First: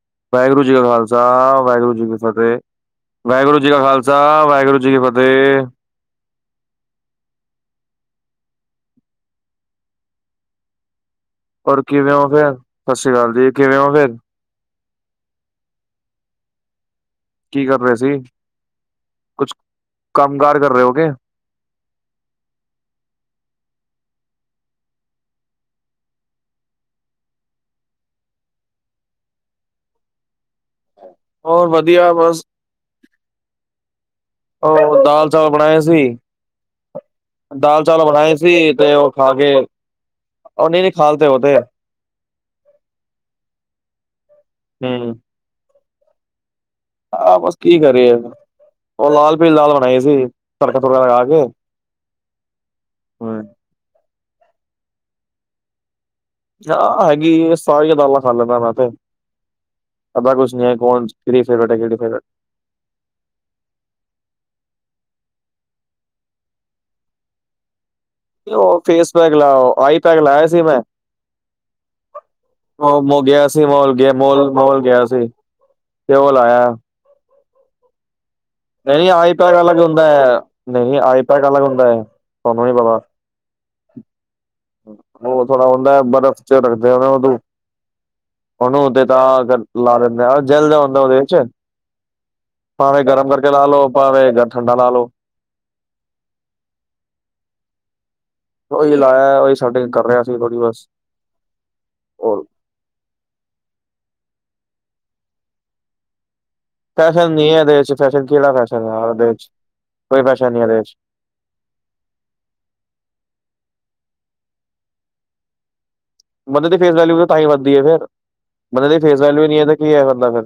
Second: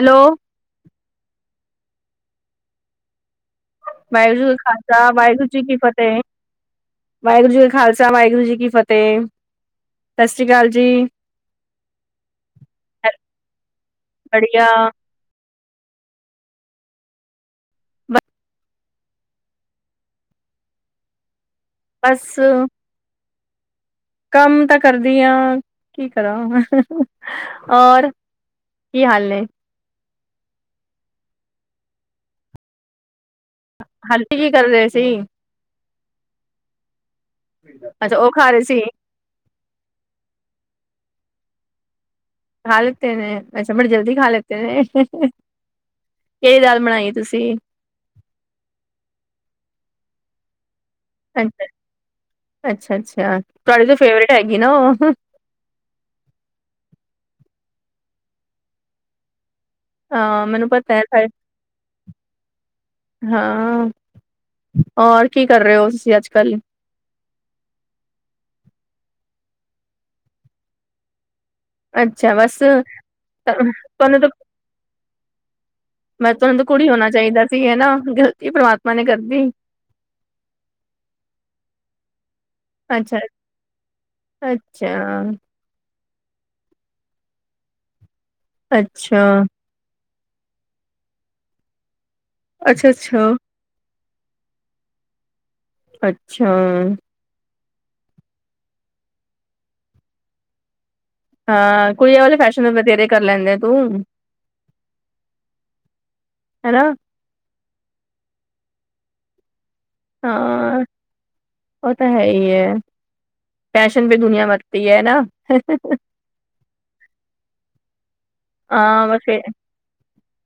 Hello Waheguru ji ਕਾ ਖਾਲਸਾ, ਵਾਹੇਗੁਰੂ ਜੀ ਕੀ ਫਤੇਹ। ਵਾਹੇਗੁਰੂ ਜੀ ਕਾ ਖਾਲਸਾ ਵਾਹੇਗੁਰੂ ਜੀ ਕਾ ਵਾਹਿਗੁਰੂ ਕੀ ਖਾਲਸਾ, ਵਾਹਿਗੁਰੂ ਜੀ ਫਤਿਹ ਕੀ ਫਤੇਹ। ਵਾਹੇਗੁਰੂ ਜੀ ਕਾ ਖਾਲਸਾ, ਵਾਹੇਗੁਰੂ ਜੀ ਕੀ ਫਤੇਹ। ਸਤਿ ਸ਼੍ਰੀ ਅਕਾਲ ਜੀ। ਹੋਰ ਕਿਵੇਂ ੳ ਫੇਰ? ਸਤਿ ਸ੍ਰੀ ਅਕਾਲ ਜੀ। ਕਿਵੇਂ ੳ ਫੇਰ? ਬੜੀਆ। ਕੀ ਕਰ ਰਹੇ ਸੀ ਕੁਛ ਕੰਮ ਕਾਰ ਕਰ ਰਹੇ ਹੋ ਗਏ ਬੱਸ ਕੰਮ ਤਾਂ ਕਰਦੀ ਆਂ, ਕੀ ਕਰਾਂ? ਔਰ ਕੀ ਹਾਲ ਨੇ ਹੋਰ ਵਧੀਆ ਬਸ ਹਾਲੀ ਕੀ ਕਰ ਰਹੇ ਹੋਰ ਸੀ ਦਾਲ ਚਾਵਲ ਬਣਾਏ ਸੀ ਦਾਲ ਚਾਲ ਅੱਛਾ ਉਹ ਬਣਾਏ ਖਾ ਰਹੇ ਸੀ ਤੇ ਉਹ ਖਾ ਕੇ ਉਹ ਨਹੀਂ ਨੀ ਖਾ ਲਿਤੇ ਉਹ ਤੇ ਆ ਖਾ ਲਿਤੇ ਨੇ ਅੱਛਾ ਬੜੀ ਜਲਦੀ ਖਾ ਲਿਤੇ ਨੇ ਹਮ ਕਿਹੜੀ ਦਾਲ ਬਣਾਈ ਆਹ ਤੁਸੀਂ ਬਸ ਕੀ ਕਰੀਏ ਉਹ ਲਾਲ ਪੀਲੀ ਦਾਲ ਬਣਾਈ ਸੀ। ਤੜਕਾ ਤੁੜਕਾ ਲਗਾ ਕੇ ਅੱਛਾ ਅੱਛਾ ਅੱਛਾ ਹਮ ਤੁਹਾਡੀ ਤੇ ਫੇਵਰੇਟ ਹੈਗੀ ਨਾ ਉਹ ਆ ਹੈਗੀ ਸਾਰੀਆਂ ਦਾਲਾਂ ਖਾ ਲੈਂਦਾ ਮੈਂ ਤੇ ਐਦਾ ਹਾਂ ਕੁਛ ਨਹੀਂ ਮੈਨੂੰ ਹੈ ਪਤਾ ਕੌਣ ਕਿਹੜੀ ਫੇਵਰੇਟ ਹੈ ਕਿਹੜੀ ਫੇਵਰੇਟ ਹਾਂ ਹੋਰ ਕੀ ਕਰ ਰਹੇ ਹੋ ਤੁਸੀਂ ਅੱਜ ਕੱਲ ਉਹ ਫੇਸ ਪੈਕ ਲਾਓ ਆਈ ਪੈਕ ਲਾਇਆ ਸੀ ਮੈਂ ਅੱਛਾ ਬਸ ਉਹ ਗਿਆ ਸੀ ਮੋਲ ਗਿਆ ਤੁਹਾਨੂੰ ਤਾਂ ਮੋਲ ਗਿਆ ਸੀ। ਤੇ ਉਹ ਮੈਂ ਤਾਂ ਤੁਹਾਨੂੰ ਲਾਇਆ ਕੁੜੀ ਹੋਣਾ ਚਾਹੀਦਾ ਸੀ ਹਨਾ ਪਰਮਾਤਮਾ ਨੇ ਨਹੀਂ ਆਈ ਕਰਤੀ ਪੈਕ ਅਲੱਗ ਹੁੰਦਾ ਹੈ ਨਹੀਂ ਆਈ ਪੈਕ ਅਲੱਗ ਹੁੰਦਾ ਹੈ ਤੁਹਾਨੂੰ ਨ ਪਤਾ ਅੱਛਾ ਅੱਛਾ ਉਹ ਥੋੜਾ ਹੁੰਦਾ ਬਰਫ਼ ਚ' ਰੱਖਦੇ ਹੋ ਉਹਦੂੰ ਉਹਨੂੰ ਤੇ ਤਾਂ ਅੱਛਾ ਅਗਰ ਲਾਰੇ ਦਿੰਦਾ ਜੈਲ ਜਿਆ ਹੁੰ ਦਾ ਓਦੇ ਵਿਚ। ਅੱਛਾ ਭਾਵੇਂ ਗਰਮ ਅੱਛਾ ਕਰਕੇ ਲਾ ਲੋ ਭਾਵੇਂ ਠੰਡਾ ਲਾ ਲ ਲੋ ਅੱਛਾ ਉਹੀ ਤੇ ਲਾਇਆ ਉਹੀ ਸੈਟਿੰਗ ਕਰ ਰਿਹਾ ਅ ਸੀ ਥੋੜੀ ਬਸ ਹਾ ਕੁੜੀਆ ਵਾਲੇ ਹੋਰ ਫੈਸ਼ਨ। ਤੇ ਬਥੇਰੇ ਕਰ ਲੈਂਦਾ ਤੂੰ ਬ ਤੇਰੇ ਕਰ ਲੈਦੇ ਤੂੰ ਹਲੋ ਫੈਸ਼ਨ ਨੀ ਆ ਏਦੇ ਚ ਕੇੜਾ ਫੈਸ਼ਨ ੲ ਏਦੇ ਚ ਕੋਈ ਫੈਸ਼ਨ ਨੀ ਐਦੇ ਹਾਂ ਚ ਉਹ ਤਾਂ ਹੈ ਈ ਐ ਪੈਸ਼ਨ ਵੀ ਦੁਨੀਆ ਵਕਤੀ ਹੈ ਨਾ। ਬੰਦੇ ਦੀ ਫੇਸ ਵੈਲਿਊ ਤਾਂ ਹੀ ਵਧਦੀ ਫਿਰ ਬੰਦੇ ਦੀ ਹਾਂ ਫੇਸ ਬਸ ਇਹ ਵੈਲਿਊ ਨੀ ਹੈ ਤੇ ਕੀ ਹੈ ਕਰਦਾ ਫਿਰ।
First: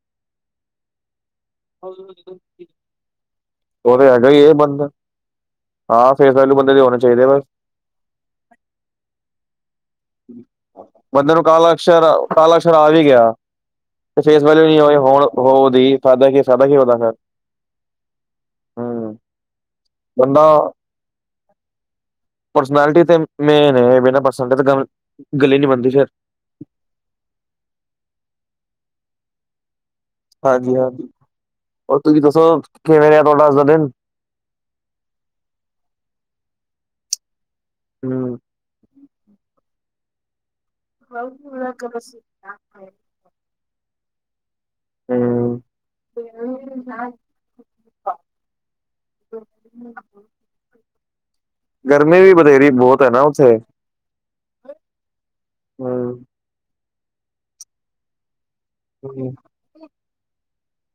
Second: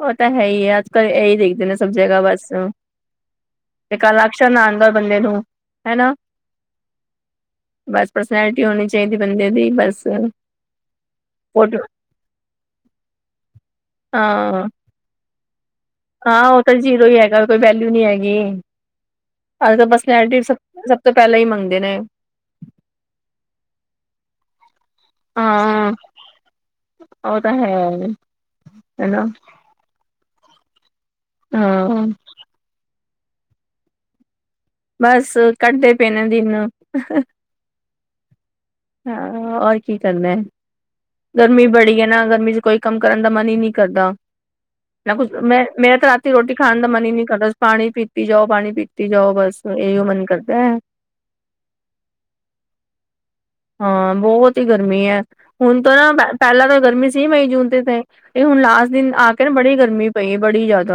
ਉਹ ਤਾਂ ਹੈ ਹੀ ਹੈ ਅਜ ਕੱਲ ਇਹੀ ਦੇਖਦੇ ਨੇ ਸਭ ਉਹ ਜਗ੍ਹਾ ਬਸ। ਤੇ ਹੈਗਾ ਹੀ ਕਾਲਾਅਕਸ਼ਰ ਇਹ ਨ ਬੰਦਾ ਆਂਦਾ ਬੰਦੇ ਨੂੰ ਹਾਂ ਹੈਨਾ ਫੇਸ ਵੈਲੂ ਬੰਦੇ ਦੇ ਹੋਣੇ ਚਾਹੀਦੇ ਬਸ ਬਸ ਪਰਸਨੈਲਿਟੀ ਹੋਣੀ ਚਾਈਦੀ ਬੰਦੇ ਦੀ ਬਸ ਬੰਦੇ ਨੂੰ ਫੋਟੋ ਕਾਲਾਅਸ਼ਰ ਕਾਲਾਅਕਸ਼ਰ ਆਵੀ ਗਿਆ ਤੇ ਫੇਸ ਹਾਂ ਵੈਲਿਊ ਨੀ ਹੋਵੇ ਹੋਣ ਹੋਦੀ ਹਾਂ ਉਹ ਤਾਂ ਜੀਰੋ ਹੀ ਹੈਗਾ ਕੋਈ ਵੈਲਿਊ ਨਹੀਂ ਹੈਗੀ ਹੂੰ ਅੱਜ ਤਾਂ ਬੰਦਾ ਪਰਸਨੈਲਿਟੀ ਸਭ ਤੋਂ ਪੈਲਾਂ ਹੀ ਮੰਗਦੇ ਨੇ ਪਰਸਨੈਲਿਟੀ ਤੇ ਮੇਨ ਏ ਬਿਨਾਂ ਪਰਸਨੈਲਿਟੀ ਤੇ ਗਲ। ਹਾਂ ਉਹ ਤਾਂ ਹੈ ਹਨਾ ਹਾਂਜੀ ਹਾਂਜੀ ਹੋਰ ਹਾਂ ਤੁਸੀਂ ਦੱਸੋ ਕਿਵੇਂ ਰਿਹਾ ਤੁਹਾਡਾ ਅੱਜ ਦਾ ਦਿਨ ਬਸ ਕੱਢਦੇ ਪਏ ਨੇ ਦਿਨ ਅਹ। ਹਮ ਹਾਂ ਔਰ ਕੀ ਕਰਨਾ ਗਰਮੀ ਬੜੀ ਹੈ ਨਾ ਗਰਮੀ ਚ ਕੋਈ ਕੰਮ ਕਰਨ ਦਾ ਮਨ ਹੀ ਨਹੀਂ ਕਰਦਾ। ਨਾੈਂ ਕੁਛ ਹੂੰ ਮੈਂ ਮੈਂ ਤਾਂ ਰਾਤੀ ਰੋਟੀ ਖਾਣ ਦਾ ਮਨ ਹੀ ਨੀ ਕਰਦਾ ਪਾਣੀ ਪੀਤੀ ਜਾਓ ਪਾਣੀ ਪੀਤੀ ਜਾਓ ਬਸ ਇਹੀ ਓ ਮਨ ਕਰਦਾ ਗਰਮੀ ਵੀ ਬਥੇਰੀ ਬੋਤ ਹੈ ਨਾ ਉੱਥੇ ਹਾਂ ਬਹੁਤ ਹੀ ਗਰਮੀ ਹੈ ਹੁਣ ਤਾਂ ਨਾ। ਹੂੰ ਪੈਲਾਂ ਤਾਂ ਗਰਮੀ ਸੀ ਮਈ ਜੂਨ ਤੇ ਤੇ ਇਹ ਹੁਣ ਲਾਸਟ ਦਿਨ ਆ ਹੂੰ ਕੇ ਨਾ ਬੜੀ ਗਰਮੀ ਪਈ ਬੜੀ ਜ਼ਿਆਦਾ।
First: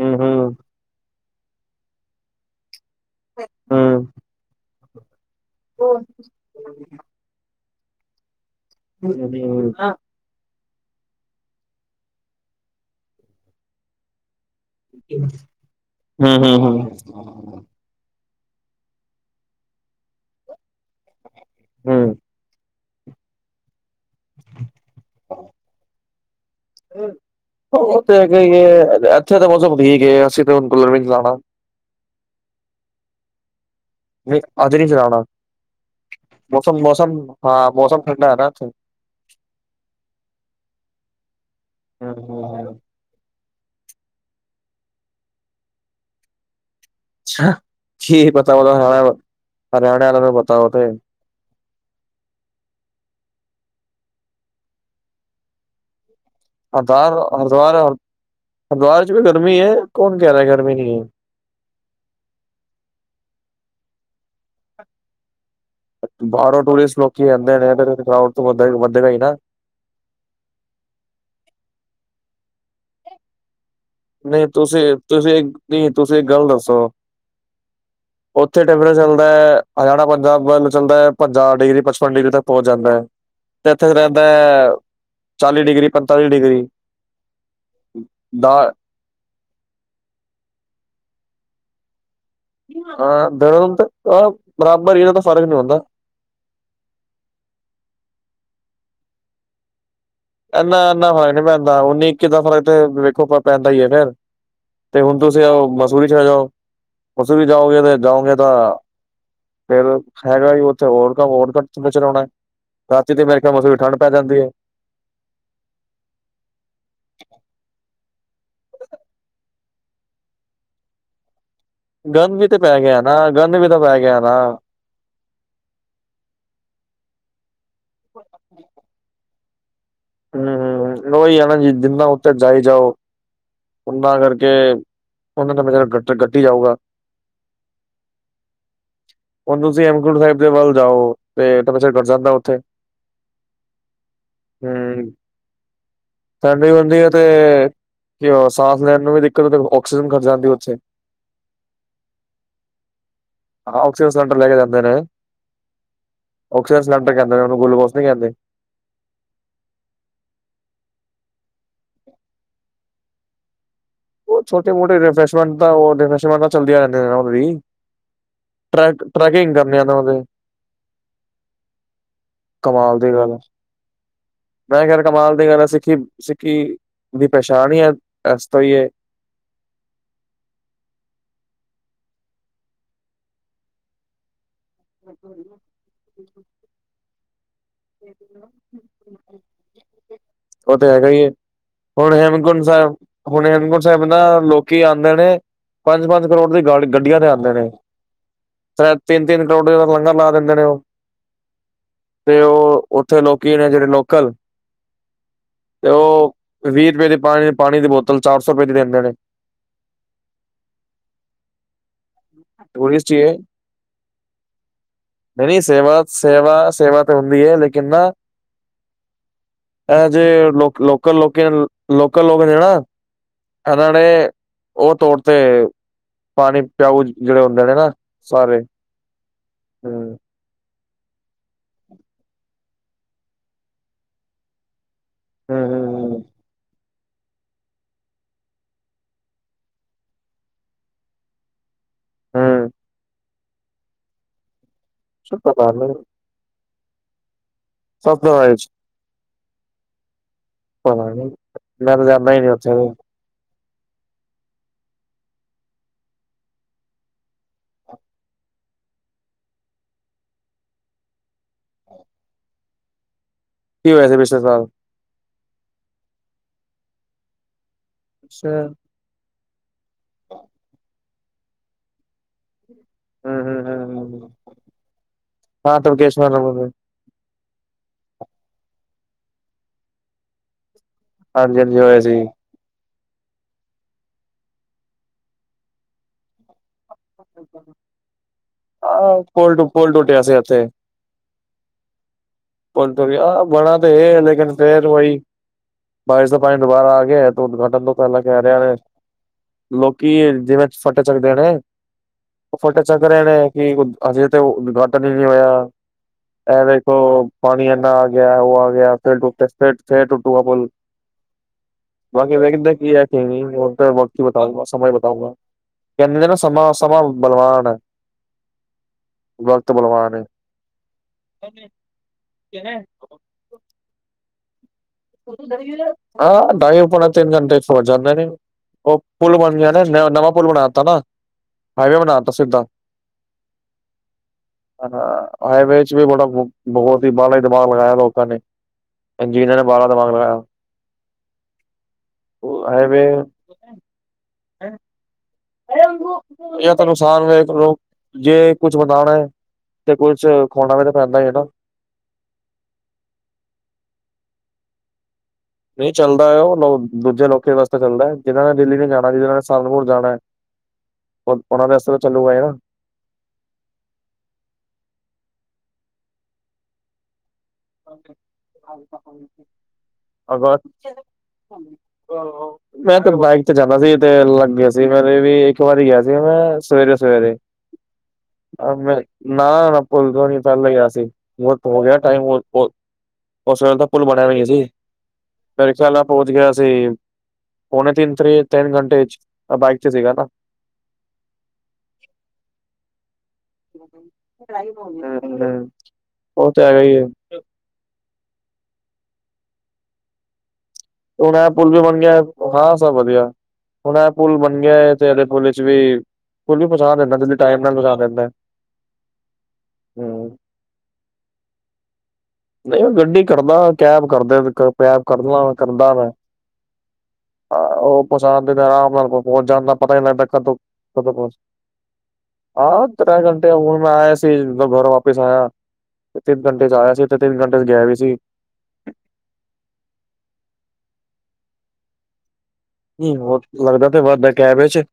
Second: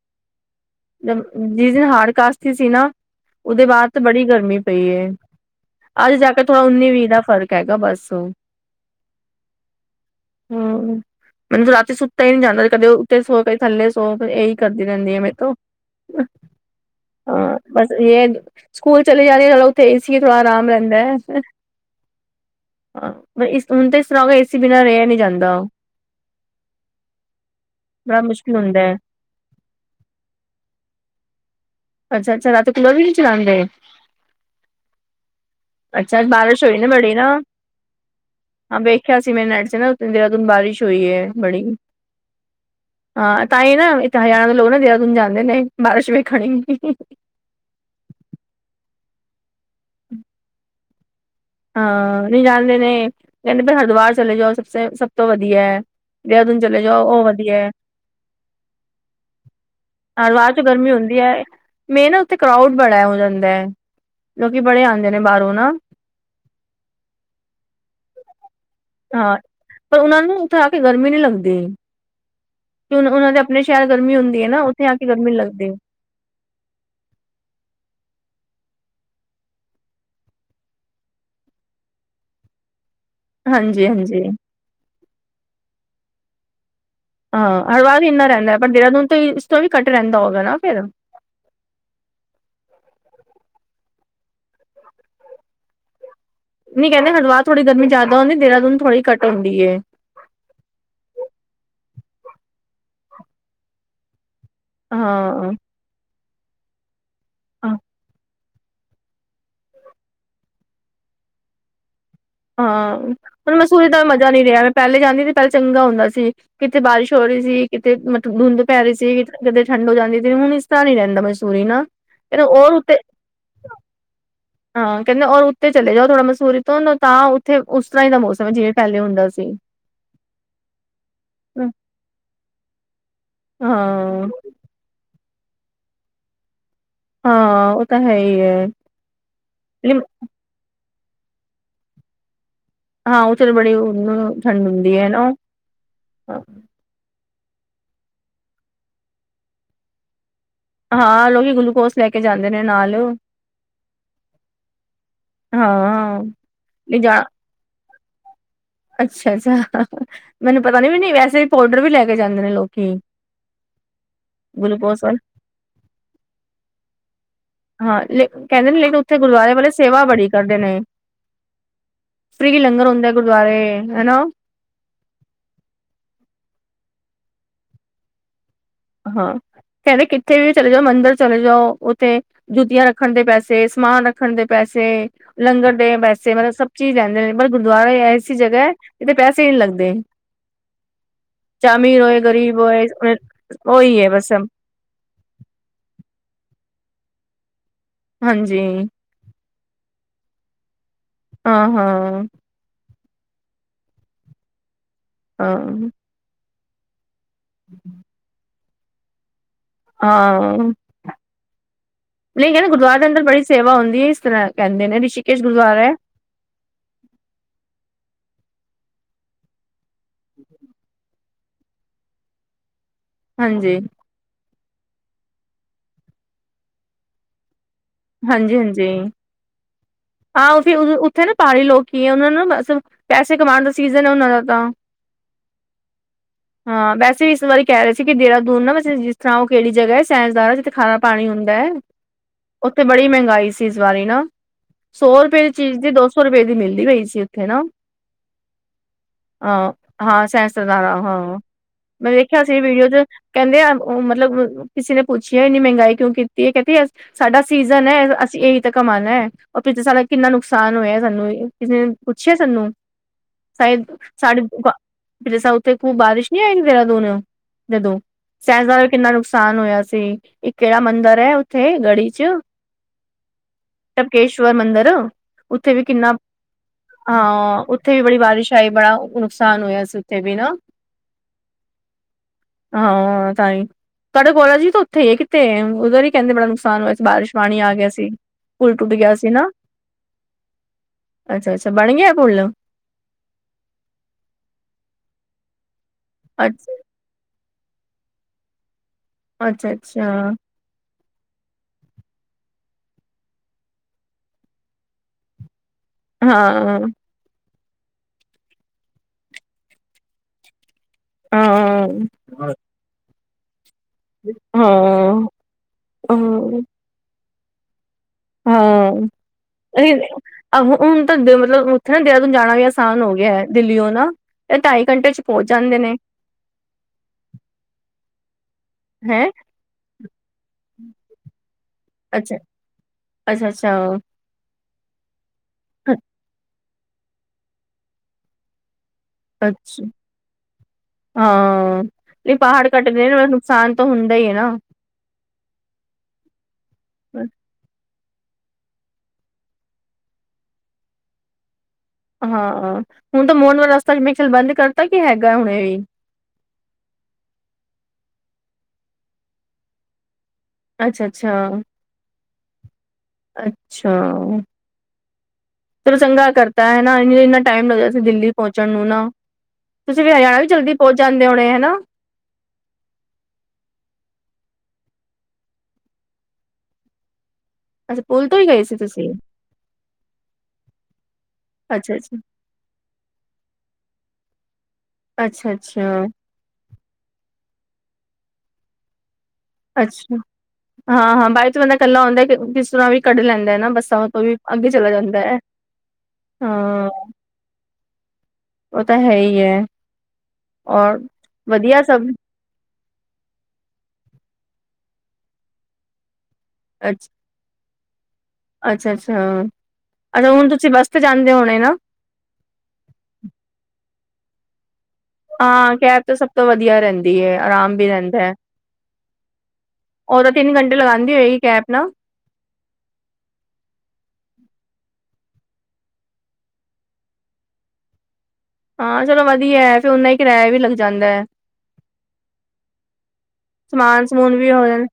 ਹੂੰ ਹੂੰ ਹੂੰ ਜ ਜਿਸ ਦਿਨ ਹਾੜੀ ਕਾਦਸੀ ਸੀ ਨਾ ਉਹਦੇ ਬਾਅਦ ਤਾਂ ਹੂੰ ਬੜੀ ਗਰਮੀ ਪਈ ਏ ਅੱਜ ਜਾ ਕੇ ਥੋੜਾ ਉਨੀ ਵੀਹ ਦਾ ਫ਼ਰਕ ਹੈਗਾ ਬਸ ਉਹ [unintelligible] ਹੂੰ ਮੈਨੂੰ ਰਾਤੀ ਸੁੱਤਾ ਹੀ ਨੀ ਜਾਂਦਾ ਕਦੇ ਉੱਤੇ ਸੋ। ਥੱਲੇ ਸੋ ਇਹੀ ਕਰਦੀ ਰਹਿੰਦੀ ਆ ਮੇਰੇ ਤੋਂ ਹੂੰ ਹੂੰ ਹਾਂ ਬਸ ਇਹ ਆ ਸਕੂਲ ਚਲੇ ਜਾ ਰਹੇ ਚਲੋ ਉੱਥੇ ਏਸੀ ਥੋੜਾ ਆਰਾਮ ਰੈਂਦਾ ਹੂ ਹਾਂ ਪਰ ਇਸ ਹੁਣ ਤਾਂ ਇਸ ਤਰ੍ਹਾਂ ਏਸੀ ਬਿਨਾਂ ਰਿਹਾ ਨਹੀਂ ਜਾਂਦਾ ਉਹ ਤਾਂ ਬੜਾ ਹੈਗਾ ਹੀ ਮੁਸ਼ਕਿਲ ਹੁੰਦਾ ਏ ਹੈ ਅੱਛਾ ਉਹ ਸਭ ਠੀਕ ਏ ਅਸੀਂ ਤਾਂ ਬੁਲਾਣਾ ਹੀ ਬੁਲਾਣਾ ਅੱਛਾ ਅੱਛਾ ਰਾਤੀ ਕੂਲਰ ਵੀ ਨੀ ਚਲਾਉਦੇ। ਨਹੀਂ ਅੱਜ ਨਈ ਚਲਾਉਣਾ। ਅੱਛਾ ਅੱਜ ਬਾਰਿਸ਼ ਹੋਈ ਨਾ ਬੜੀ ਨਾ ਹਾਂ ਵੇਖਿਆ ਸੀ ਮੇਰੇ ਨੈਟ ਚ ਨਾ ਦੇਹਰਾਦੂਨ ਬਾਰਿਸ਼ ਹੋਈ ਏ ਬੜੀ ਹੂੰ ਹੂੰ ਹੂੰ ਹਾਂ ਤਾਂ ਹੀ ਨਾ ਇੱਥੇ ਹਰਿਆਣਾ ਦੇ ਲੋਕ ਨਾ ਦੇਹਰਾਦੂਨ ਜਾਂਦੇ ਨੇ ਬਾਰਿਸ਼ ਵੇਖਣ ਅੱਛਾ ਕੀ ਪਤਾ ਹਰਿਆਣਾ ਹਰਿਆਣੇ ਵਾਲਿਆਂ ਨੂੰ ਪਤਾ ਉਹ ਤੇ ਹਾਂ ਨਹੀਂ ਜਾਣਦੇ ਨੇ ਕਹਿੰਦੇ ਵੀ ਹਰਿਦੁਆਰ ਰ ਚਲੇ ਜਾਓ ਸਭ ਸਭ ਤੋਂ ਵਧੀਆ ਏ ਦੇਹਰਾਦੂਨ ਚਲੇ ਜਾਓ ਉਹ ਵਧੀਆ ਹੈ ਹਰਿਦਵਾਰ ਚ ਵੀ ਗਰਮੀ ਹੈ ਕੌਣ ਕਹਿ ਰਿਹਾ ਹੈ ਗਰਮੀ ਨਹੀਂ ਹੈ। ਮੇ ਨਾ ਉੱਥੇ ਕਰਾਉਡ ਬੜਾ ਹੋ ਜਾਂਦਾ ਹੈ ਲੋਕੀ ਬੜੇ ਆਉਂਦੇ ਨੇ ਬਾਹਰੋਂ ਨਾ ਬਾਹਰੋਂ ਟੂਰਿਸਟ ਲੋਕੀ ਆਦੇ ਨੇ ਤੋ ਥਕਾਵਟ ਤੋਂ ਵਧੇਗਾ ਹੀ ਨਾ। ਪਰ‌, ਉਹਨਾਂ ਨੂੰ ਉੱਥੇ, ਆ ਕੇ ਗਰਮੀ ਨਹੀਂ ਲੱਗਦੀ, ਕਿ ਉਹਨਾਂ ਦੇ ਆਪਣੇ ਸ਼ਹਿਰ ਗਰਮੀ ਹੁੰਦੀ ਨਹੀਂ ਹੈ ਨਾ, ਤੁਸੀਂ ਉੱਥੇ ਆ ਕੇ ਗਰਮੀ ਤੁਸੀਂ ਨੀ ਲੱਗਦੀ ਨਹੀਂ ਤੁਸੀਂ, ਇੱਕ ਗੱਲ ਦੱਸੋ [unintelligible] ਉੱਥੇ ਟੈਂਪਰੇਚਰ ਚੱਲਦਾ ਹੈ, ਹਰਿਆਣਾ ਪੰਜਾਬ ਵੱਲ ਚੱਲਦਾ ਹੈ, ਪੰਜਾਂ ਡਿਗਰੀ ਪਚਪਨ ਡਿਗਰੀ ਤੱਕ ਪਹੁੰਚ ਜਾਂਦਾ ਹੈ ਤੇ ਹਾਂਜੀ ਇੱਥੇ ਹਾਂਜੀ ਰਹਿੰਦਾ ਹੈ, ਚਾਲੀ ਡਿਗਰੀ ਪੰਤਾਲੀ ਡਿਗਰੀ ਹਾਂ ਹਰ ਵਾਰ ਹੀ ਇੰਨਾ ਦਾ ਰਹਿੰਦਾ ਹੈ, ਪਰ ਦੇਹਰਾਦੂਨ ਤੇ, ਇਸ ਤੋਂ ਵੀ ਘੱਟ ਰਹਿੰਦਾ ਹੋਏਗਾ, ਨਾ ਫੇਰ ਹਾਂ ਦਰਨ, ਤੇ ਬਰਾਬਰ, ਇਹ ਤਾਂ ਸਾਰਾ ਨੀ ਹੁੰਦਾ ਨਹੀਂ ਕਹਿੰਦੇ, ਹਰਿਦੁਆਰ ਥੋੜੀ ਗਰਮੀ ਜਾਦਾ ਹੁੰਦੀ, ਦੇਰਹਾਦੁਨ ਥੋੜ੍ਹੀ ਘੱਟ ਹੁੰਦੀ ਹੈ ਇੰਨਾ ਇੰਨਾ ਫਰਕ ਨੀ ਪੈਂਦਾ, ਓਨੀ ਇਕੀ ਦਾਂ ਫ਼ਰਕ ਤੇ, ਵੇਖੋ ਪੈਂਦਾ ਹੀ ਹੈ ਫੇਰ ਤੇ ਹੁਣ ਤੁਸੀਂ, ਹਾਂ ਉਹ ਮਸੂਰੀ ਚਲੇ ਜਾਓ, ਮਸੂਰੀ ਜਾਓਗੇ, ਤੇ ਜਾਓਗੇ ਤਾਂ ਫੇਰ ਹੈਗਾ, ਉੱਥੇ ਹੋਰ ਕੰ ਹੋਰ, ਕਿੰਨਾ ਚਿਰ ਆਉਣਾ ਹਾਂ, ਪਰ ਮਸੂਰੀ ਦਾ ਮਜ਼ਾ ਨਹੀਂ ਹੈ ਰਿਹਾ, ਪਹਿਲੇ ਜਾਂਦੀ ਸੀ, ਪਹਿਲੇ ਚੰਗਾ ਹੁੰਦਾ ਸੀ ਕਿਤੇ ਬਾਰਿਸ਼ ਹੋ ਰਹੀ ਸੀ, ਕਿਤੇ ਮਤਲਬ ਧੁੰਦ ਪੈ ਰਹੀ ਸੀ, ਕਿ ਕਿਤੇ ਠੰਡ ਹੋ ਜਾਂਦੀ ਸੀ, ਹੁਣ ਇਸ ਤਰ੍ਹਾਂ ਨਹੀਂ ਰਹਿੰਦਾ ਮਸੂਰੀ ਨਾ ਗੰਦ ਕਹਿੰਦੇ ਵੀ ਤੇ ਔਰ ਪੈ ਉੱਤੇ ਗਿਆ ਨਾ, ਗੰਦ ਵੀ ਤੇ ਪੈ ਗਿਆ ਨਾ ਹਾਂ, ਕਹਿੰਦੇ ਔਰ ਉੱਤੇ ਚਲੇ ਜਾਓ, ਥੋੜਾ ਮਸੂਰੀ ਤੋਂ ਤਾਂ ਉੱਥੇ ਤੇੇ ਉਸ ਤਰ੍ਹਾਂ ਹੀ ਦਾ ਮੌਸਮ ਹੈ, ਜਿਵੇਂ ਪਹਿਲੇ ਹੁੰਦਾ ਸੀ ਹੂੰ ਹੂੰ, ਉਹੀ ਆ ਨਾ ਜੀ ਜਿੰਨਾ ਉੱਤੇੇ ਜਾਈ ਜਾਓ ਉਹਨਾਂ ਹਾਂ ਕਰਕੇ, ਉਹਨਾਂ ਦਾ ਮਤਲਬ ਗੱਟੀ ਜਾਊਗਾ ਹਾਂ ਉਹ ਤਾਂ ਹੈ ਹੀ ਹੈ ਹੁਣ ਤੁਸੀਂ, ਹੇਮਕੁਟ ਸਾਹਿਬ ਵੱਲ ਜਾਓ, ਤੇ ਮੈਂ ਫਿਰ [unintelligible] ਉੱਥੇ ਹਾਂ ਉਥੇ ਤਾਂ ਬੜੀ, ਉਹ ਠੰਡ ਹੁੰਦੀ ਹੈ, ਨਾ ਤੇ ਜੇ ਉਹ ਸਾਂਸ ਲੈਣ ਨੂੰ ਵੀ ਦਿੱਕਤ ਉਥੇ ਆਕਸੀਜਨ ਘਟ ਜਾਂਦੀ ਉੱਥੇ। ਹਾਂ ਲੋਕੀ ਗਲੂਕੋਸ ਲੈ ਕੇ ਜਾਂਦੇ ਨੇ ਨਾਲ। ਹਾਂ ਆਕਸੀਜਨ ਸਿਲੰਡਰ ਲੈ ਕੇ ਜਾਂਦੇ ਨੇ, ਹਾਂ ਆਕਸੀਜਨ ਸਿਲੰਡਰ ਕਹਿੰਦੇ ਨੇ ਉਹਨੂੰ ਗੁਲੂਕੋਸ ਨੀ ਕਹਿੰਦੇ। ਅੱਛਾ-ਅੱਛਾ, ਮੈਨੂੰ ਪਤਾ ਨੀ ਵੈਸੇ ਪਾਊਡਰ ਵੀ ਲੈ ਕੇ ਜਾਂਦੇ ਨੇ ਲੋਕੀ। [inaudible] ਉਹ ਛੋਟੀ-ਮੋਟੀ ਗਲੂਕੋਸ ਵਾਲ ਰਿਫਰੈਸ਼ਮੈਂਟ ਤਾਂ ਉਹ ਰਿਫਰੈਸ਼ਮੈਂਟ ਤਾਂ ਚੱਲਦੀਆ ਰਹਿੰਦੀਆਂ ਉਹ ਵੀ। ਹਾਂ, ਲੇ ਕਹਿੰਦੇ ਨੇ ਲੇਕਿਨ ਉੱਥੇ ਗੁਰਦੁਆਰੇ ਵਾਲੇ ਕਰਨੇ ਆਂਦਾ ਸੇਵਾ ਉਹਦੇ ਬੜੀ ਕਰਦੇ ਨੇ। ਫਰੀ ਲੰਗਰ ਕਮਾਲ ਦੀ ਹੁੰਦਾ ਗੱਲ ਆ। ਗੁਰਦਆਰੇ ਹੈਨਾ। ਮੈਂ ਕਹਿ ਰਿਹਾ ਕਮਾਲ ਦੀ ਗੱਲ ਸਿੱਖੀ, ਸਿੱਖੀ, ਦੀ ਪਛਾਣ ਹੀ, ਇਸ ਤੋ ਈ ਏ। ਹਾਂ, ਕਹਿੰਦੇ ਕਿੱਥੇ ਵੀ ਚਲੇ ਜਾਓ ਮੰਦਿਰ ਚਲੇ ਜਾਓ ਉੱਥੇ ਜੁੱਤੀਆਂ ਰੱਖਣ ਦੇ ਪੈਸੇ, ਸਮਾਨ ਰੱਖਣ ਦੇ ਪੈਸੇ, ਲੰਗਰ ਦੇ ਪੈਸੇ ਮਤਲਬ ਸਭ ਚੀਜ਼ ਲੈਦੇ ਨੇ। ਪਰ ਗੁਰਦੁਆਰਾ ਐਸੀ ਜਗ੍ਹਾ, ਜਿੱਥੇ ਪੈਸੇ ਨੀ ਲੱਗਦੇ। ਉਹ ਤੇ ਹੈਗਾ ਈ ਏ, ਚਾਹੇ ਅਮੀਰ ਹੁਣ ਹੋਏ ਗਰੀਬ ਹੇਮਕੁੰਟ ਹੋਏ ਸਾਹਿਬ, ਹੁਣ ਹੇਮਕੁੰਟ ਉਹੀ ਸਾਹਿਬ ਹੈ ਨਾ ਬਸ ਲੋਕ ਲੋਕੀ ਆਂਦੇ ਨੇ, ਪੰਜ-ਪੰਜ ਕਰੋੜ ਦੀ ਗੱਡੀਆਂ ਤੇ ਆਂਦੇ ਨੇ। ਹਾਂਜੀ। ਤਿੰਨ-ਤਿੰਨ ਕਰੋੜ ਦੇ ਤਾਂ ਲੰਗਰ ਲਾ ਦਿੰਦੇ ਨੇ ਉਹ। ਹਾਂ-ਹਾਂ। ਤੇ ਉਹ, ਉੱਥੇ ਲੋਕੀ ਨੇ ਜਿਹੜੇ ਲੋਕਲ ਹਾਂ। ਤੇ ਉਹ, ਵੀਹ ਰੁਪਏ ਦੀ ਪਾਣੀ ਪਾਣੀ ਦੀ ਬੋਤਲ ਚਾਰ ਸੌ ਰੁਪਏ ਦੀ ਦਿੰਦੇ ਨੇ। ਹਾਂ। ਨਹੀਂ ਕਹਿੰਦੇ ਗੁਰਦੁਆਰੇ ਦੇ ਟੂਰਿਸਟ ਹੀ ਅੰਦਰ ਇਹ ਬੜੀ ਸੇਵਾ ਹੁੰਦੀ ਏ ਇਸ ਤਰ੍ਹਾਂ ਕਹਿੰਦੇ ਨੇ, ਰਿਸ਼ੀਕੇਸ਼ ਨਹੀਂ ਨਹੀਂ ਗੁਰਦੁਆਰਾ ਏ। ਸੇਵਾ ਸੇਵਾ, ਸੇਵਾ ਤੇ ਹੁੰਦੀ ਹੈ ਲੇਕਿਨ ਨਾ ਇਹ ਜੇ, ਲੋਕ ਲੋਕਲ, ਲੋਕੀ ਲੋਕਲ ਲੋਕ ਨੇ ਨਾ, ਹਾਂਜੀ, ਇਹਨਾਂ ਨੇ ਉਹ ਤੋੌਰ ਤੇ, ਪਾਣੀ ਪਿਆਊ, ਜਿਹੜੇ ਹੁੰਦੇ ਨੇ ਨਾ ਸਾਰੇ ਹਾਂਜੀ-ਹਾਂਜੀ, ਹਮ ਹਾਂ ਤੇ ਇਹ ਉੱਥੇ ਨਾ ਪਾਹਾੜੀ ਲੋਕ ਕੀ ਹੈ ਉਹਨਾਂ ਨੂੰ ਸਿਰਫ ਪੈਸੇ ਕਮਾਣ ਦਾ ਸੀਜਨ ਏ ਉਹਨਾਂ ਦਾ ਤਾਂ। ਹੂੰ ਹੂੰ ਹੂੰ। ਹਾਂ ਵੈਸੇ ਵੀ ਇਸ ਵਾਰੀ ਕਹਿ ਰਹੇ ਸੀ ਕਿ ਦੇਹਰਾਦੂਨ ਨਾ ਵੈਸੇ ਜਿਸ ਤਰ੍ਹਾਂ ਉਹ ਕਿਹੜੀ ਜਗ੍ਹਾ ਹੈ ਸੈਜ਼ਧਾਰਾ ਹੈ ਜਿੱਥੇ ਖਾਰਾ ਪਾਣੀ ਹੁੰਦਾ। ਹਮ ਉੱਥੇ ਬੜੀ ਮਹਿੰਗਾਈ ਸੀ। ਇਸ ਬਾਰੀ ਨਾ, ਸੌ ਰੁਪਏ ਦੀ ਪਤਾ ਚੀਜ਼ ਦੀ ਨੀ ਦੋ ਸੌ ਰੁਪਏ ਦੀ ਮਿਲਦੀ ਪਈ ਸੀ ਉੱਥੇ ਨਾ। [unintelligible] ਹਾਂ, ਹਾਂ ਸੈਂਸਧਾਰਾਂ ਪਤਾ ਨੀ ਹਾਂ, ਤਾਂ ਮੈਂ ਜਾਂਦਾ ਹੀ ਦੇਖਿਆ ਨੀ ਸੀ ਉੱਥੇ ਵੀਡੀਓ ਚ ਕਹਿੰਦੇ ਆ ਉਹ ਮਤਲੱਬ ਕਿਸੇ ਨੇ ਪੁੱਛਿਆ ਨਹੀਂ ਇੰਨੀ ਮਹਿੰਗਾਈ ਕਿਉਂ ਕੀਤੀ ਹੈ ਕਹਿੰਦੀ ਸਾਡਾ ਸੀਜਨ ਏ ਅਸੀਂ ਇਹੀ ਤਾਂ ਕਮਾਣਾ। ਉਹ ਪਿਛੇ ਸਾਡਾ ਕਿੰਨਾ ਨੁਕਸਾਨ ਹੋਇਆ ਸਾਨੂੰ ਕਿਸੇ ਨੇ ਪੁੱਛਿਆ ਸਾਨੂੰ। ਸ਼ਾਇਦ ਕੀ ਹੋਇਆ ਸੀ ਪਿਛਲੇ ਸਾਡੇ ਸਾਲ ਉੱਥੇ ਕੋ ਬਾਰਿਸ਼ ਨਹੀਂ ਆਈ ਦੇਹਰਾਦੂਨ, ਜਦੋਂ ਅੱਛਾ ਸੈਂਸਧਾਰਾਂ ਵੀ ਕਿੰਨਾ ਨੁਕਸਾਨ ਹੋਇਆ ਸੀ, ਇੱਕ ਕਿਹੜਾ ਮੰਦਿਰ ਹੈ ਉੱਥੇ ਗੜੀ ਚ, ਹਮ ਹਮ ਹਮ ਲਕੇਸ਼ਵਰ ਮੰਦਿਰ ਉੱਥੇ ਹਾਂ ਵੀ ਕਿੰਨਾ ਤਬਕੇਸ਼ਵਰ ਹਾਂਜੀ ਹਾਂ ਉੱਥੇ ਵੀ ਬੜੀ ਬਾਰਿਸ਼ ਆਈ ਬੜਾ ਨੁਕਸਾਨ ਹੋਇਆ ਸੀ ਉੱਥੇ ਵੀ ਨਾ। ਹਾਂਜੀ-ਹਾਂਜੀ ਹੋਇਆ ਸੀ। ਹਾਂ ਤਾਂ ਹੀ, ਤੁਹਾਡੇ ਕੋਲਾ ਜੀ ਤਾਂ ਉੱਥੇ ਹੀ ਹੈ ਕਿਤੇ ਉਦਰ ਹੀ ਕਹਿੰਦੇ ਬੜਾ ਨੁਕਸਾਨ ਹੋਇਆ। ਬਾਰਿਸ਼ ਪਾਣੀ ਆ ਗਿਆ ਸੀ, ਪੁੱਲ ਟੁੱਟ ਗਿਆ ਸੀ ਨਾ। ਅੱਛਾ-ਅੱਛਾ ਬਣ ਗਿਆ ਪੁੱਲ? ਪੁਲ ਤੋ ਗਿਆ ਬਣਾ ਤਾਂ ਇਹ ਲੇਕਿਨ ਫਿਰ ਵਹੀ, ਬਾਰਿਸ਼ ਦਾ ਪਾਣੀ ਅੱਛਾ ਦੁਬਾਰਾ ਆ ਗਿਆ। ਉਦਘਾਟਨ ਤੋਂ ਪਹਿਲਾਂ ਕਹਿ ਰਿਹਾ ਵੇ, ਅੱਛਾ ਅੱਛਾ ਲੋਕੀ ਜਿਵੇਂ ਫੱਟੇ ਚੱਕਦੇ ਨੇ। ਉਹ ਫੱਟੇ ਚੱਕ ਰਹੇ ਨੇ, ਕਿ ਹਜੇ ਤੇ ਉਦਘਾਟਨ ਹੀ ਨਹੀਂ ਹੋਇਆ। ਇਹ ਹਾਂ ਦੇਖੋ, ਪਾਣੀ ਇੰਨਾ ਆ ਗਿਆ, ਉਹ ਆ ਗਿਆ, ਫਿਰ ਟੁੱਟ ਫਿਰ, ਫਿਰ ਟੁੱਟੂਗਾ ਪੁੱਲ। ਹਾਂ ਬਾਕੀ ਹਾਂ ਵੇਦਾ ਕੀ ਆ, ਕਿ ਨੀ। [unintelligible] ਬਤਾਊਂਗਾ ਸਮਾਂ ਬਤਾਊਂਗਾ, ਕਹਿੰਦੇ ਨਾ ਸਮਾਂ-ਸਮਾਂ ਬਲਵਾਨ ਹੈ। ਹਾਂ, ਵਕਤ ਬਲਵਾਨ ਹੈ ਹੁਣ ਤਾਂ ਮਤਲੱਬ ਫਿਰ ਦੇਹਰਾਦੂਨ ਜਾਣਾ ਵੀ ਆਸਾਨ ਹੋ ਗਿਆ ਦਿੱਲੀੳ ਹਨਾ, ਤੇ ਢਾਈ ਘੰਟੇ 'ਚੱ ਹਾਂ ਢਾਈ ਪੋਣੇ ਤਿੰਨ ਘੰਟੇ 'ਚੱ, ਪਹੁੰਚ ਜਾਂਦੇ ਨੇ। ਉਹ ਹੈਂ ਪੁਲ ਬਣ ਗਿਆ ਨਾ, ਨਵਾਂ ਪੁਲ ਬਣਾਤਾ ਨਾ, ਹਾਈਵੇ ਬਣਾ ਦਿੱਤਾ ਸਿੱਧਾ। ਅੱੱਛਾ। ਹਾਂ ਹਾਈਵੇ 'ਚ ਵੀ ਬੜਾ ਬਹੁਤ ਹੀ, ਬਾਹਲਾ ਹੀ ਦਿਮਾਗ ਲਗਾਇਆ ਲੋਕਾਂ ਨੇ, ਇੰਜੀਨੀਅਰਾਂ ਹਾਂ ਨਹੀਂ ਪਹਾੜ ਕੱਟਦੇ ਨਾ, ਨੁਕਸਾਨ ਤਾਂ ਹੁੰਦਾ ਹੀ ਹੈ ਨਾਂ। ਹਾਂ। [unintelligible] ਜਾਂ ਤਾਂ ਨੁਕਸਾਨ ਵੇਖ ਲਓ, ਜੇ ਕੁੱਛ ਵਧਾਉਣਾ ਹੈ ਤੇ ਕੁੱਛ, ਖੋਣਾ ਵੀ ਤਾਂ ਪੈਂਦਾ ਹੀ ਹੈ। ਹਾਂ, ਹੁਣ ਤਾਂ ਮੋਨਵ ਰਸਤਾ 'ਚ ਮਿਕਸਲ ਬੰਦ ਕਰਤਾ, ਕੀ ਹੈਗਾ ਹੁਣ ਇਹ? ਨਹੀਂ ਚੱਲਦਾ ਹੈ, ਉਹ ਦੂਜੇ ਲੋਕਾਂ ਵਾਸਤੇ ਚੱਲਦਾ ਹੈ। ਜਿਹਨਾਂ ਨੇ ਦਿੱਲੀ ਨੇ ਜਾਣਾ, ਜਿਹਨਾਂ ਨੇ ਸਹਾਰਨਪੁਰ ਜਾਣਾ ਹੈ। ਅੱਛਾ, ਅੱਛਾ। ਉਹ- ਉਹਨਾਂ ਦੇ ਵਾਸਤੇ ਤਾਂ ਚੱਲੂਗਾ ਹੀ ਨਾ ਅੱਛਾ, ਚਲੋ ਚੰਗਾ ਕਰਤਾ ਹੈ ਨਾ ਟਾਈਮ ਲੱਗਦਾ ਸੀ ਦਿੱਲੀ ਪਹੁੰਚਣ ਨੂੰ ਨਾ, ਤੁਸੀਂ ਵੀ ਹਰਿਆਣਾ ਵੀ ਜਲਦੀ ਪਹੁੰਚ ਜਾਂਦੇ ਹੋਣੇ ਹਨਾ? ਹ [unintelligible] ਮੈਂ ਤੇ ਬਾਈਕ ਤੇ ਜਾਂਦਾ ਸੀ, ਤੇ ਲੱਗ ਗਿਆ ਸੀ ਮੇਰੇ ਵੀ, ਇੱਕ ਵਾਰੀ ਗਿਆ ਸੀ ਮੈਂ, ਸਵੇਰੇ-ਸਵੇਰੇ। ਅੱਛਾ ਪੁੱਲ [unintelligible] ਮੈਂ ਨਾ ਪੁੱਲ ਤੋਂ ਨੀ, ਪਹਿਲਾਂ ਹੀ ਆ ਸੀ ਬ ਹੋ ਗਿਆ। ਹੁਣ ਹੋ ਗਿਆ ਅੱਛਾ-ਅੱਛਾ। ਟਾਈਮ [unintelligible] ਉਸ ਵੇਲੇ ਤਾਂ, ਪੁਲ ਬਣਿਆ ਵੀ ਨੀ ਸੀ। ਫਿਰ ਰਿਸ਼ੀਕੇਸ਼, ਅੱਛਾ-ਅੱਛਾ, ਪਹੁੰਚ ਗਿਆ ਸੀ। ਪੋਣੇ ਤਿੰਨ ਥਰੀ, ਤਿੰਨ ਘੰਟੇ 'ਚੱ ਅੱਛਾ, ਹਾਂ ਹਾਂ ਬਾਅਦ 'ਚ ਬੰਦਾ ਇਕੱਲਾ ਆਉਂਦਾ, ਕਿਸ ਤਰ੍ਹਾਂ ਵੀ ਕੱਢ ਲੈਂਦਾ ਹੈ ਨਾ ਬੱਸਾਂ ਤੋਂ ਵੀ, ਅੱਗੇ ਚਲਾ ਜਾਂਦਾ ਹੈ, ਹਮ ਉਹ ਤੇ ਹੈਗਾ ਹਾਂ। ਹੀ ਹੈ ਉਹ ਤਾਂ, ਹੈ ਹੀ ਹੈ। ਔਰ ਤੇ ਹੁਣ, ਇਹ ਪੁਲ ਜੋ ਵਧੀਆ ਬਣ ਸਭ ਗਿਆ ਹਾਂ ਸਭ ਵਧੀਆ, ਹੁਣ ਇਹ ਪੁਲ ਬਣ ਗਿਆ ਤੇ, ਇਹਦੇ ਪੁੱਲ 'ਚੱ ਵੀ ਕੋਈ ਵੀ ਪਹੁੰਚਾ ਦਿੰਦਾ, ਜੇ ਟਾਈਮ ਨਾਲ ਪਹੁੰਚਾ ਦਿੰਦਾ। ਅੱਛਾ, ਅੱਛਾ, ਅੱਛਾ ਹਮ ਹੁਣ ਤੁਸੀਂ ਬੱਸ 'ਤੇ ਜਾਂਦੇ ਹੋਣੇ ਨਾ? ਨਹੀਂ ਉਹ ਗੱਡੀ ਕਰਦਾ, ਕੈਬ ਕਰਦੇ ਕੈਬ ਕਰਨਾ ਮੈਂ ਹਾਂ ਕਰਦਾ ਕੈਬ ਗੱਲ, ਤਾਂ ਸਭ ਤੋਂ ਵਧੀਆ ਰਹਿੰਦੀ ਹੈ ਆਰਾਮ ਵੀ ਉਹ ਰਹਿੰਦਾ ਹੈ ਪਛਾਣਦੇ ਆਰਾਮ ਨਾਲ, ਕੋਈ ਪਹੁੰਚ ਜਾਂਦਾ। ਪਤਾ ਨ ਉਹ ਲੱਗਦਾ ਤਾਂ ਤਿੰਨ ਕਦੋਂ, ਘੰਟੇ ਕਦੋਂ ਲਗਾਉਂਦੀ ਕੁਛ ਹੋਏਗੀ ਕੈਬ ਨਾ ਆਹ, ਤ੍ਰੈ ਘੰਟੇ ਉ ਮੈਂ ਆਇਆ ਸੀ। ਮਤਬ ਘਰ ਵਾਪਿਸ ਆਇਆ। ਤੇ ਤਿੰਨ ਘੰਟੇ 'ਚ ਆਇਆ ਸੀ, ਤੇ ਤਿੰਨ ਘੰਟੇ 'ਚ ਗਿਆ ਵੀ ਸੀ। ਹਾਂ ਚਲੋ ਵਧੀਆ, ਫਿਰ ਉਨਾ ਹੀ ਕਿਰਾਇਆ ਵੀ ਲੱਗ ਜਾਂਦਾ ਹੈ। ਹੋ ਲੱਗਦਾ ਤੇ ਸਮਾਨ ਵੱਧ ਹੈ ਸਮੂਨ ਵੀ ਕੈਬ ਹੋ 'ਚ, ਜਾਂਦਾ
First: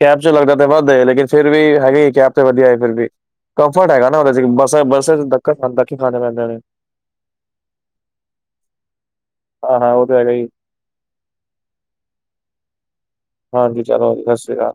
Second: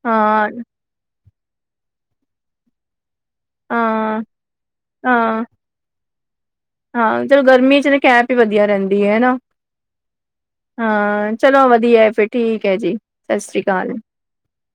ਕੈਬ 'ਚ ਹਾਂ ਲੱਗਦਾ ਤੇ ਵੱਧ ਹੈ। ਲੇਕਿਨ ਫਿਰਰ ਵੀ ਹੈਗੀ, ਕੈਬ ਤੇ ਵਧੀਆ ਹੈ ਫਿਰਰ ਵੀ, ਕੰਫਰਟ ਹੈਗਾ ਨਾ ਹਾਂ ਉਹਦੇ 'ਚ, ਬੱਸ-ਬੱਸ 'ਚ ਹਾਂ ਦੱਕ ਤ ਧੱਕੇ ਖਾਣੇ ਪੈਂਦੇ ਨੇ। ਹਾਂ, ਚਲੋ ਗਰਮੀ 'ਚ ਤਾਂ ਕੈਬ ਹੀ ਵਧੀਆ ਰਹਿੰਦੀ ਹੈ, ਹਨਾ। ਹਾਂ, ਹਾਂ ਉਹ ਤਾਂ ਹੈਗਾ ਹੀ। ਹਾਂ, ਚਲੋ ਵਧੀਆ, ਫਿਰ ਠੀਕ ਹੈ ਜੀ। ਸਤਿ ਸ੍ਰੀ ਹਾਂਜੀ ਅਕਾਲ ਚਲੋ ਜੀ, ਸਤਿ ਸ਼੍ਰੀ ਅਕਾਲ।